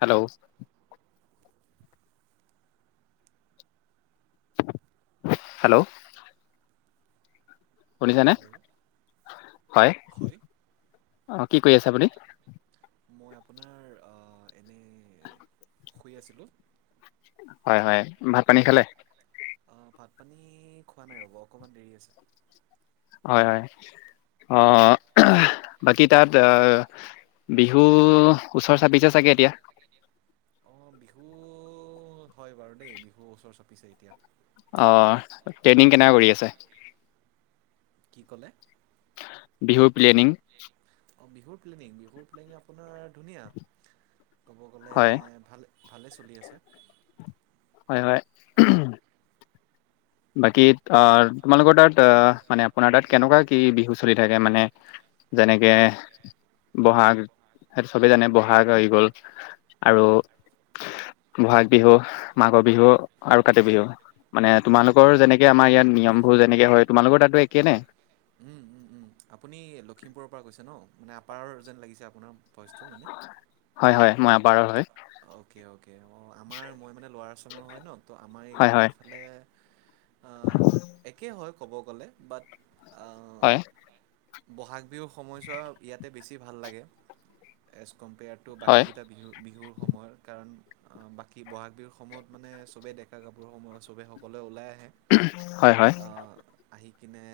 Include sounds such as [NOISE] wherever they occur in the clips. Hello. Hello শুনিছে নে? Hello হয়। অ কি কৰি আছে আপুনি? মই আপোনাৰ আহ, এনে অ' শুই আছিলোঁ। হয়, হয়। ভাত পানী খালে? অ, ভাত পানী খোৱা নাই ৰ'ব। অকণমান দেৰি আছে। হয়-হয় অ' বাকী তাত বিহু ওচৰ চাপিছে চাগে এতিয়া? অ' বিহু হয় বাৰু দেই, বিহু ওচৰ চাপিছে এতিয়া। অহ ট্ৰেইনিং কেনেকৈ কৰি আছে? কি ক'লে? বিহু প্লেনিং অঁ বিহুৰ প্লেনিং, বিহুৰ প্লেনিং আপোনাৰ। [UNINTELLIGIBLE] ধুনীয়া ক'ব গ'লে হয় ভাল ভালে চলি আছে। [INAUDIBLE] বাকী অ তোমালোকৰ তাত অ মানে আপোনাৰ তাত কেনেকুৱা কি বিহু চলি থাকে? মানে যেনেকে বহাগ, সেইটো চবে জানে। বহাগ হৈ গল আৰু বহাগ বিহু, মাঘৰ বিহু আৰু কাতি বিহু মানে। তোমালোকৰ যেনেকে আমাৰ ইয়াত নিয়মবোৰ যেনেকে হয় তোমালোকৰ তাতো একে নে? এই লখিমপুৰৰ পৰা কৈছে ন? মানে আপাৰৰ যেন লাগিছে আপোনাৰ ভয়চটো মানে হয় হয় মই আপাৰৰ হয়। অকে-অকে অ' আমাৰ মই মানে লৰা চমৰ হয় ন ত আমাৰ হয় এইফালে অ একে হ ক'ব গ'লে বাট। হয়। বহাগ বিহুৰ সময়ছোৱা ইয়াতে বেছি ভাল লাগে। কম্পেয়াৰ টো হয় বাকীকেইটা বিহু-বিহু কাৰণ বাকী বহাগ বিহুৰ সময়ত মানে চবে ডেকা কাপোৰ সময় সবে সকলোৱে ওলাই আহে। হয় হয় হয় আহি। খিনে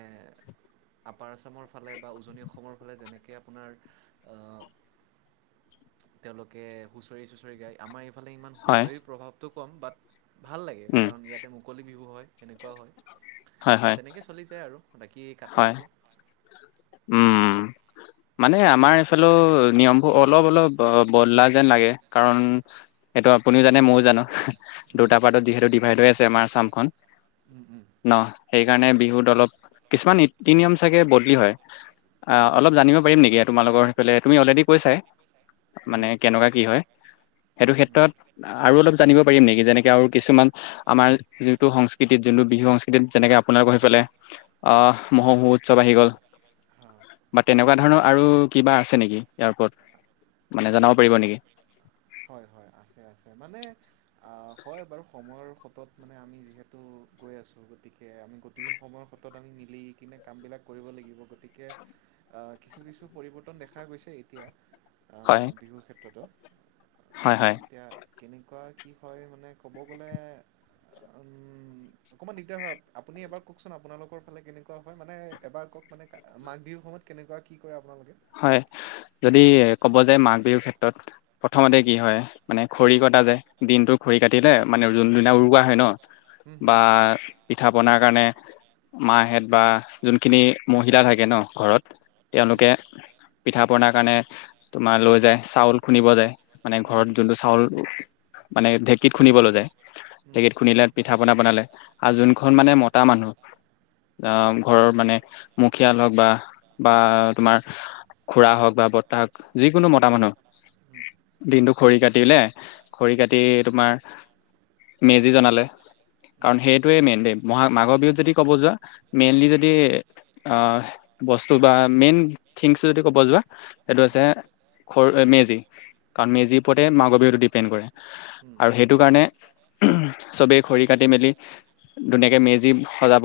আপাৰ আছামৰ ফালে বা উজনি অসমৰ ফালে যেনেকে আপোনাৰ আ তেওঁলোকে হুচ হুচৰি চুচৰি গায় আমাৰ এই ইফালে ইমান হয় হুঁচৰিৰ প্ৰভাৱটো। কম, বাট ভাল লাগে উম কাৰণ ইয়াতে মুকলি বিহু হয়। সেনেকুৱা হয়। তেনেকে চলি যায় আৰু বাকী কাতি হয় বিহু উম। মানে আমাৰ এইফালে নিয়মবোৰ অলপ অলপ বদলা যেন লাগে কাৰণ এইটো আপুনিও জানে ময়ও জানো। উম দুটা পাৰ্তত যিহেতো ডিভাইড হৈ আছে। তেমাৰ চামখন উম উম ন সেইকাৰণে বিহুত অলপ কিছুমান নীতি-নিয়ম চাগে বদলি হয়। অ' উম অলপ জানিব পাৰিম নেকি তোমালোকৰ। লে তুমি অলৰেডি কৈছাই। মানে উম কেনেকুৱা কি হয়? সেইটো উম ক্ষেত্ৰত আৰু অলপ জানিব পাৰিম নেকি যেনেকৈ আৰু কিছুমান আমাৰ যেনেকৈ আৰু কিছুমান আমাৰ যিতো সংস্কৃতিত যোনটো বিহু সংস্কৃতিত যেনেকৈ আপোনালোকৰ সেইফালে অহ মহোহো উৎসৱ আহি গ'ল। হা বা তেনেকুৱা ধৰণৰ আৰু কিবা আছে নেকি ইয়াৰ ওপৰত? মানে জনাব পাৰিব নেকি? হয়-হয়, আছে-আছে মানে অ' হয় বাৰু সময় [UNINTELLIGIBLE] সতত মানে আমি যিহেতু গৈ আছো গতিকে আমি গতিশীল সময়ৰ সতত আমি মিলি কিনে কামবিলাক কৰিব লাগিব গতিকে কিছু-কিছু পৰিৱৰ্তন দেখা গৈছে এতিয়া। হয়। ক্ষেত্ৰটো অ, হয় হয় এতিয়া কেনেকুৱা হয় মানে ক'ব গ'লে উম অকণমান দিগদাৰ হয় আপুনি এবাৰ কওকচোন আপোনালোকৰ ফালে কেনেকুৱা হয়? মানে এবাৰ কওক মানে মাঘ বিহুৰ সময়ত কেনেকুৱা কি কৰে আপোনালোকে? হয় যদি ক'ব যে মাঘ বিহুৰ ক্ষেত্ৰত প্ৰথমতে কি হয়, মানে খৰি কটা যে দিনটোৰ খৰি কাটিলে মানে যোনদিনা উৰুোৱা হয় ন। হুম হুম বা পিঠা পনাৰ কাৰণে মাহেত বা যোনখিনি মহিলা থাকে ন ঘৰত হুম তেওঁলোকে পিঠা পনাৰ কাৰণে তোমাৰ লৈ যায় চাউল খুন্দিব যায়। মানে হুম ঘৰত যোনটো চাউল মানে ঢেঁকীত খুন্দিব লৈ যায়। হুম ঢেঁকীত খুন্দিলে পিঠা প বনালে আৰু যোনখন মানে মতা মানুহ। আহ ঘৰৰ মানে মুখিয়াল হওক বা বা তোমাৰ খুৰা হওক বা বৰ্তা হওক যিকোনো মতা মানুহ, হুম দিনটো খৰি কাটিলে খৰি কাটি তোমাৰ মেজি জনালে। হুম, কাৰণ সেইটোৱে মেইন দেই মা মাঘৰ বিহুত যদি ক'ব যোৱা মেইনলি যদি আহ বস্তু বা মেইন থিং যদি ক'ব যোৱা সেইটো আ হৈছে, খৰি মেজি কাৰণ হুম, মেজিৰ ওপৰতে মাঘ বিহুটো ডিপেণ্ড কৰে। হুম, আৰু সেইটো কাৰণে চবেই খৰি কাটি মেলি ধুনীয়াকে মেজি সজাব।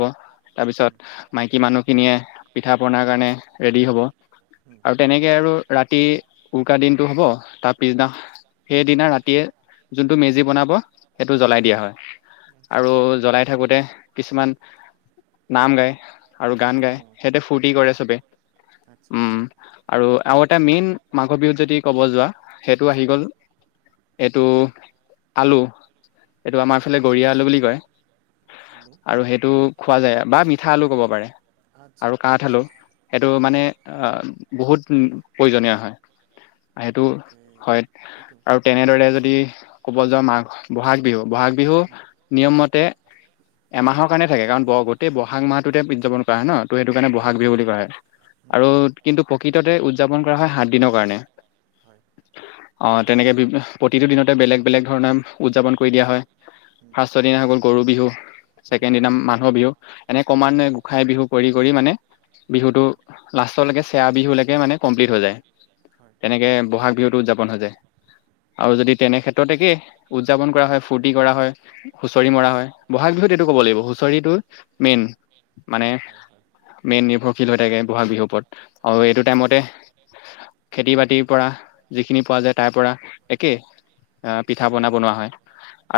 তাৰপিছত হুম, মাইকী মানুহখিনিয়ে পিঠা পনাৰ কাৰণে ৰেডি হ'ব। হুম আৰু তেনেকে আৰু ৰাতি উৰুকা দিনটো হব, তাৰ পিছদিনা, সেইদিনা ৰাতিয়ে যোনটো মেজি বনাব সেইটো হুম জ্বলাই দিয়া হয়। আচ্ছা আৰু জ্বলাই থাকোতে কিছুমান নাম গাই। আৰু গান ও গাই সিহঁতে হুম, ফূুৰ্তি হুম, কৰে চবে। আচ্ছা আচ্ছা আৰু আৰু এটা মেইন মাঘৰ বিহুত যদি ক'ব যোৱা, সেইটো আহি গ'ল, এইটো আলু এইটো আমাৰ ইফালে গৰীয়া আলু বুলি কয়। আলু আৰু সেইটো খোৱা যায় আও বা মিঠা আলু ক'ব পাৰে আচ্ছা আৰু আচ্ছা কাঠ আলু আচ্ছা সেইটো মানে অ'কে বহুত প্ৰয়োজনীয় হয়। সেইটো অ'কে হয়। এইটো আৰু তেনেদৰে যদি ক'ব যাওঁ মাঘ বহাগ বিহু বহাগ বিহু নিয়মমতে এমাহৰ কাৰণে থাকে কাৰণ গোটেই ব'হাগ মাহটোতে উদযাপন কৰা হয়ে ন। ত' সেইটো কাৰণে হুম, বহাগ বিহু বুলি কোৱা হুম, হুম, হয়। কিন্তু প্ৰকৃততে উদযাপন কৰা হয় সাত দিনৰ কাৰণে। হয় অ তেনেকে প্ৰতিটো দিনতে বেলেগ বেলেগ ধৰণে উদযাপন কৰি দিয়া হয়। ফাৰ্ষ্টৰ দিনা হৈ গ'ল গৰু বিহু। হুম, ছেকেণ্ড দিনা মানুহ বিহু। এনে হুম, ক্ৰমান্বয়ে গোঁসাই বিহু পৰি কৰি মানে বিহুতো লাষ্টলৈকে চেয়া বিহুলৈকে মানে কমপ্লিট হৈ যায়। হয় এনেকে বহাগ বিহুতো উদযাপন হৈ যায়, আৰু যদি তেনেক্ষেত্ৰতেকে উদযাপন কৰা হয় ফূৰ্তি কৰা হয়। হুঁচৰি হুম, মৰা হুম, হয় বহাগ বিহুত এইটো ক'ব লাগিব হুচৰিটো মেইন মানে হয় হয় হয় মেইন নিৰ্ভৰশীল হয়। াকে [INAUDIBLE] বহাগ বিহু ওৰতত আৰু এইটো টাইমতে খেতি বাতিৰ পৰা যিখিনি পোৱা যায় তাৰ পৰা একেই পিঠা পনা হুম, বনোৱা হয়।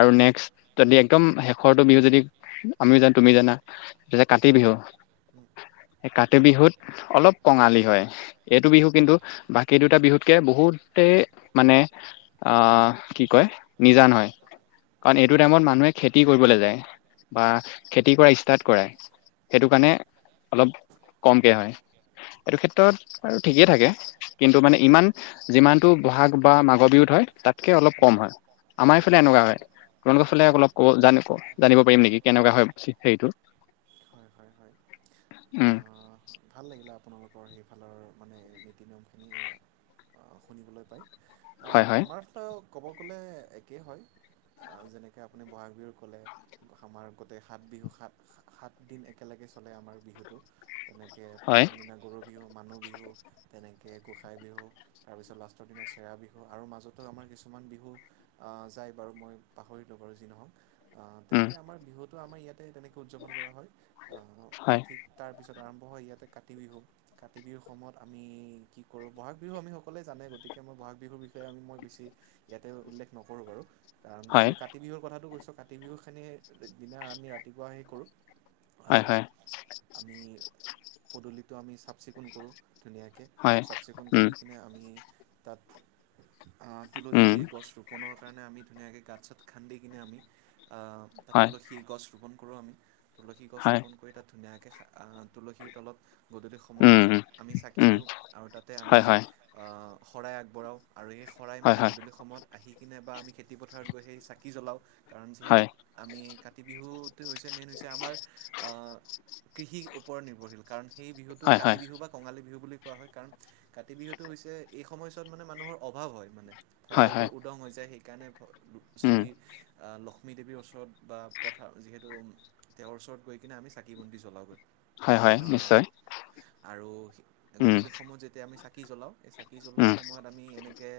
আৰু নেক্সট যদি একদম শেষৰটো বিহু যদি আমিও জানা তুমি জানা। তি কাতি বিহু উম। এই কাতি বিহুত অলপ কঙালী হয়। এইটো বিহু কিন্তু হুম, বাকী দুটা বিহুতকে বহুতেই মানে আহ কি কয় নিজান হয়। কাৰণ হয় এইটো টাইমত মানুহে খেতি কৰিবলৈ যায় বা খেতি কৰা ষ্টাৰ্ট কৰে। সেইটো হুম, কাৰণে অলপ কমকে হয় এইটো ক্ষেত্ৰত আৰু ঠিকেই থাকে কিন্তু মানে ইমান যিমানতটো বহাগ বা মাঘৰ বিহুত হয় তাত কে অলপ হুম, কম হয় আমাৰ ইফালে কমাই এনেকুৱা হয় তালোকৰ সেইটো ফালে হয় অলপ কব জান জানিব পাৰিম নেকি কেনেকুৱা হয় হেৰিটো হয় হয় হয়। উম আহ, [UNINTELLIGIBLE] ভাল লাগিলে আপোনালোকৰ সেইফালৰ মানে নীতি নিয়মখিনি শুনিবলৈ পাই [UNINTELLIGIBLE] অ হয় হয় আমাৰ ক'ব গ'লে একেই হয় যেনেকৈ আপুনি বহাগ বিহুৰ ক'লে আমাৰ গোটেই সাত বিহু সাত সাতদিন একেলগে চলে আমাৰ বিহুটো [UNINTELLIGIBLE] তেনেকৈ হয় প্ৰথম দিনা গৰু বিহু মানুহ বিহু তেনেকে কে গোঁসাই বিহু তাৰপিছত লাষ্টৰ দিনাত চেৰা বিহু আৰু মাজত আমাৰ কিছুমান বিহু আহ যায় বাৰু মই পাহৰিলো বাৰু যি নহওক [UNINTELLIGIBLE] অ উম তেনেকে আমাৰ বিহুত ত আমাৰ ইয়াতে তেনেকে উদযাপন কৰা হয় হয় ঠিক তাৰপিছত আৰম্ভ হয় ইয়াতে কাতি বিহু কাতি বিহুৰ সময়ত আমি কি কৰোঁ বহাগ বিহু আমি সকলোৱে জানে গতিকে মই বহাগ বিহুৰ বিষয়ে আমি মই [UNINTELLIGIBLE] বেছি ইয়াতে উল্লেখ নকৰোঁ বাৰু কাৰণ হয় কিন্তু কাতি বিহুৰ কথাটো কৈছো [UNINTELLIGIBLE] কাতি বিহু খানি দিনা আমি ৰাতিপুৱা সে কৰো [UNINTELLIGIBLE] হয় হয় পদূলিটো আমি চাফ চিকুণ কৰোঁ ধুনীয়াকৈ হয় চাফ চিকুণ উম কৰি কিনে আমি তাত উম তুলসীৰ গছ ৰোপণৰ কাৰণে আমি ধুনীয়াকৈ গাঁত চাত খান্দি কিনে আমি তাত হয় তুলসীৰ গছ ৰুপোন কৰোঁ আমি তুলসী গছ হয় ৰোপণ কৰি তাত ধুনীয়াকৈ তুলসীৰ তলত গধূলি সময়ত উম উম আমি চাকি উম দিওঁ আৰু তাতে হয় আমি হয় শৰাই আগবঢ়াও আৰু সেই শৰাই হয় মানে হয় গধূলি সময়ত আহি কিনে বা আমি খেতি পথাৰত গৈ সেই চাকি জ্বলাওঁ কাৰণ যিহেতু হয় আমি ক কাতি বিহু মেইন হৈছে আমাৰ কৃষিৰ ওপৰত নিৰ্ভৰশীল কাৰণ সেই বিহুতোক হয় কাতি হয় বিহু বা কঙালী বিহু বুলি কোৱা হয় কাৰণ কাতি বিহুতটো হৈছে এই সময়ছোৱাত মানে মানুহৰ অভাৱ হয়। হয় ভঁৰাল বোৰ হয় উদং হৈ যায় [UNINTELLIGIBLE] সেইকাৰণে উম শ্ৰী লক্ষ্মী দেেৱীৰ ওচৰত বা পথাৰ যিহেতু তেওঁৰ ওচৰত গৈ কিনে আমি চাকি বন্তি জ্বলাওঁগৈ হয় হয় আহ, নিশ্চয় আৰু উম, গধূলিসমূহ যেতিয়া আমি। কি জ্বলাওঁ এই চাকি জ্বলোৱা উম, সময়ত আমি এনেকে।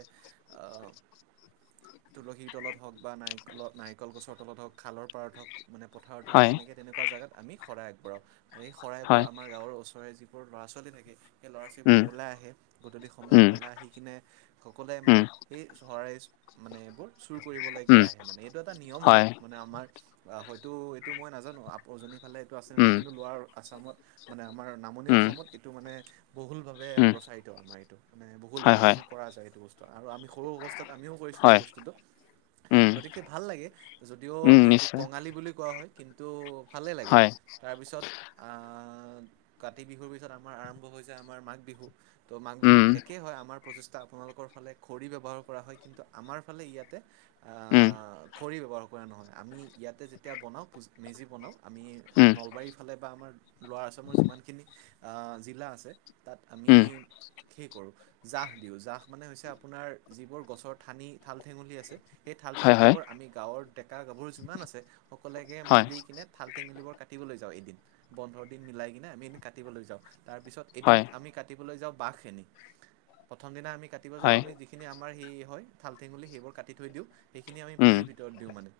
আহ তুলসী ত তলত হওক বা নাৰিকলত নাৰিকল, গছৰ তলত হওক, খালৰ পাৰত হওক। মানে পথাৰত হক হয়, তেনেকে তেনেকুৱা জেগাত আমি শৰাই আগবঢ়াওঁ। আৰু এই শৰাইবোৰ হয়, আমাৰ গাঁৱৰ ওচৰৰে যি। [UNINTELLIGIBLE] ল'ৰা ছোৱালী থাকে সেই ল'ৰা ছোৱালীবোৰ উম, ওলাই আহে। গধূলি সময়ত উম, ওলাই আহি কিনে। মানে উম, সেই চহ- প্ৰইছ মানে এইবোৰ। চুৰ কৰিবলৈকে উম, আহে মানে এইটো এটা নিয়ম হয় মানে আমাৰ অ হয়তো এইটো মই নাজানো আপজনী। ফালে এইটো আছে ন নাই উম, কিন্তু লোৱাৰ আছামত মানে আমাৰ নামনি উম, অসমত এইটো মানে বহুলভাৱে উম, প্ৰচাৰিত আমাৰ এইটো, মানে হয়, বহুলভাৱে হয়, আমাৰ কৰা আছে এইটো। বস্তু আৰু আমি। সৰু অৱস্থাত আমিও কৰিছিলোঁ এই হয়, বস্তুটো উম, গতিকে ভাল লাগে যদিও উম, এইটো নিশ্চয়, কঙালী বুলি কোৱা হয় কিন্তু ভালেই লাগে হয়, তাৰপিছত কাতি বিহুৰ, পিছত আমাৰ আৰম্ভ হৈ যায় আমাৰ মাঘ বিহু, ত' মাঘ বিহুৰ উম, একে হয়, আমাৰ প্ৰচেষ্টা। আপোনালোক। ফালে খৰি ব্যৱহাৰ কৰা হয়, কিন্তু আমাৰ ফালে ইয়াতে। উম। খৰি ব্যৱহাৰ কৰা নহয় আমি ইয়াতে যেতিয়া বনাওঁ মেজি বনাওঁ আমি উম, নলবাৰীৰ ফালে বা আমাৰ ল'ৰা আচামৰ যিমানখিনি অ, জিলা আছে। তাত আমি উম, কি কৰোঁ। জাহ দিউ জাহ। মানে হৈছে আপোনাৰ যিবোৰ গছৰ ঠানি ঠাল ঠেঙুলি আছে। সেই ঠাল হয়, হয়, ঠঙুলিবোৰ আমি গাঁৱৰ। ডেকা গাভৰু যিমান আছে। সকলে হয়, মিলি কিনে থাল টেঙুলিবোৰ কাটিবলৈ যাওঁ এদিন বন্ধৰ দিন মিলাই কিনে আমি এ কাটিবলৈ যাওঁ। তাৰপিছত এদিন হয়, আমি কাটিবলৈ যাওঁ [UNINTELLIGIBLE] প্ৰথম দিনা আমি দিব যাওঁ হয়, যিখিনি আম আমাৰ সেই হয় ঠাল ঠেঙুলি সেইবোৰ কাটি থৈ দিওঁ সেইখিনি আমি উম, পুঁজিৰ ভিতৰত দিওঁ মানে।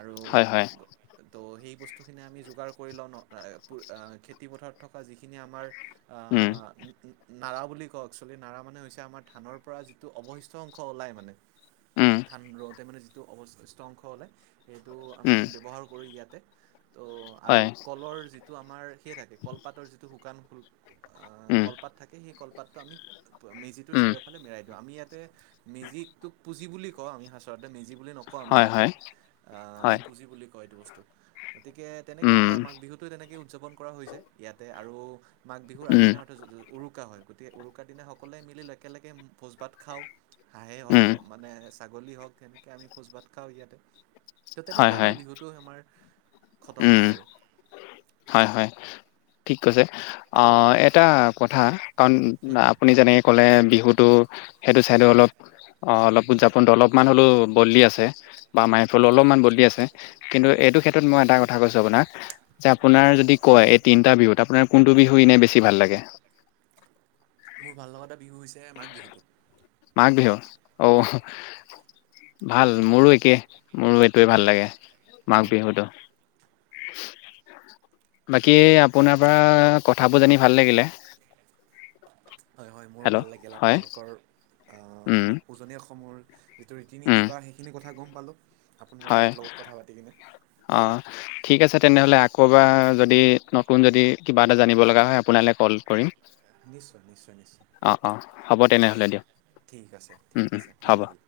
আৰু। হয়, হয়, তো সেই বস্তুখিনি আমি যোগাৰ কৰি লওঁ। অ খেতিপথাৰত থকা যিখিনি আমাৰ। উম। নাৰা বুলি কওঁ এক্চোৱেলি। নাৰা মানে হৈছে আমাৰ ধানৰ। পৰা যিটো অৱশিষ্ট অংশ ওলাই মানে উম, ধান ৰওঁতে মানে। অৱশিষ্ট অংশ হ'লে সেইটো আমি উম, ব্যৱহাৰ কৰোঁ ইয়াতে। ত' আৰু হয়, কলৰ যি। টো আমাৰ সে থাকে কলপাতৰ যিটো শুকান [UNINTELLIGIBLE] অ উম, কলপাত থাকে, সেই কলপাত। তাত আমি। মেজিটোৰ উম, চাৰিও। আমি ইয়াতে মেজিটোক পুজি বুলি কওঁ আমি [UNINTELLIGIBLE] বুলি নকওঁ আমি হয়, ইয়াতে হয়, আমি হয়, পুজি বুলি ক এইটো বস্তু [UNINTELLIGIBLE] গতিকে তেনেকে উম, আমাৰ মাঘ বিহুতো তেনেকে উদযাপন কৰা হৈ যায়। ইয়াতে আৰু। মাঘ বিহুৰ উম, আগদিনা [UNINTELLIGIBLE] উৰুকা হয় উৰুকাৰ দিনা সকলোৱে মিলি একেলগে ভোজ ভাত খাওঁ। হাঁহেই উম, হক মানে ছাগলী হওক তেনেকে আমি ভোজ ভাত খাওঁ ইয়াতে ত হয়, তেনেকে হয়, আমাৰ বিহুটো আমাৰ খতম উম, হয় আৰু। হয় হয়। ঠিক কৈছে, অ' এটা কথা, কাৰণ উম, আপুনি যেনেকে ক'লে হুটো সেইটো ছাইডো অলপ অলপ উদযাপনটো অলপমান হ'লেও বদলি আছে। বা উম, মাইফল অলপমান বদলি আছে, কিন্তু উম। এইটো ক্ষেত্ৰত মই এটা কথা কথা কৈছো আপোনাক যে, আপোনাৰ যদি কয় এই তিনিটা বিহুত আপোনাৰ কোনটো বিহু এনে বেছি ভাল লাগে। মোৰ ভাল লগা এটা বিহু হৈছে মাঘ বিহুটো। মাঘ বিহু। অঔ। উম, ভাল মোৰো একে মোৰো এইটোৱে ভাল লাগে। উম। মাঘ বিহুটো। বাকী আপোনাৰ পৰা কথাবোৰ জানি ভাল লাগিলে। হয়, হয়। মোৰো হেল্ল' ভাল লাগিল হয় আপোনালোকৰ উম না উজনি অসমৰ যিটো ৰীতি নীতি উম বা সেইখিনি কথা। কথা গম পালোঁ। আপোনাৰ হয় লগত কথা পাতি কিনে। অ' ঠিক আছে। তেনেহ'লে আকৌ এবাৰ যদি নতুন যদি কিবা এটা জানিব লগা হয় আপোনালৈ কল কৰিম। নিশ্চয় নিশ্চয় নিশ্চয় অ' অ' হ'ব তেনেহ'লে। হ'ব দিয়ক। ঠিক আছে, ঠিক উম, উম, আছে ভাল হ'ব। লাগিল।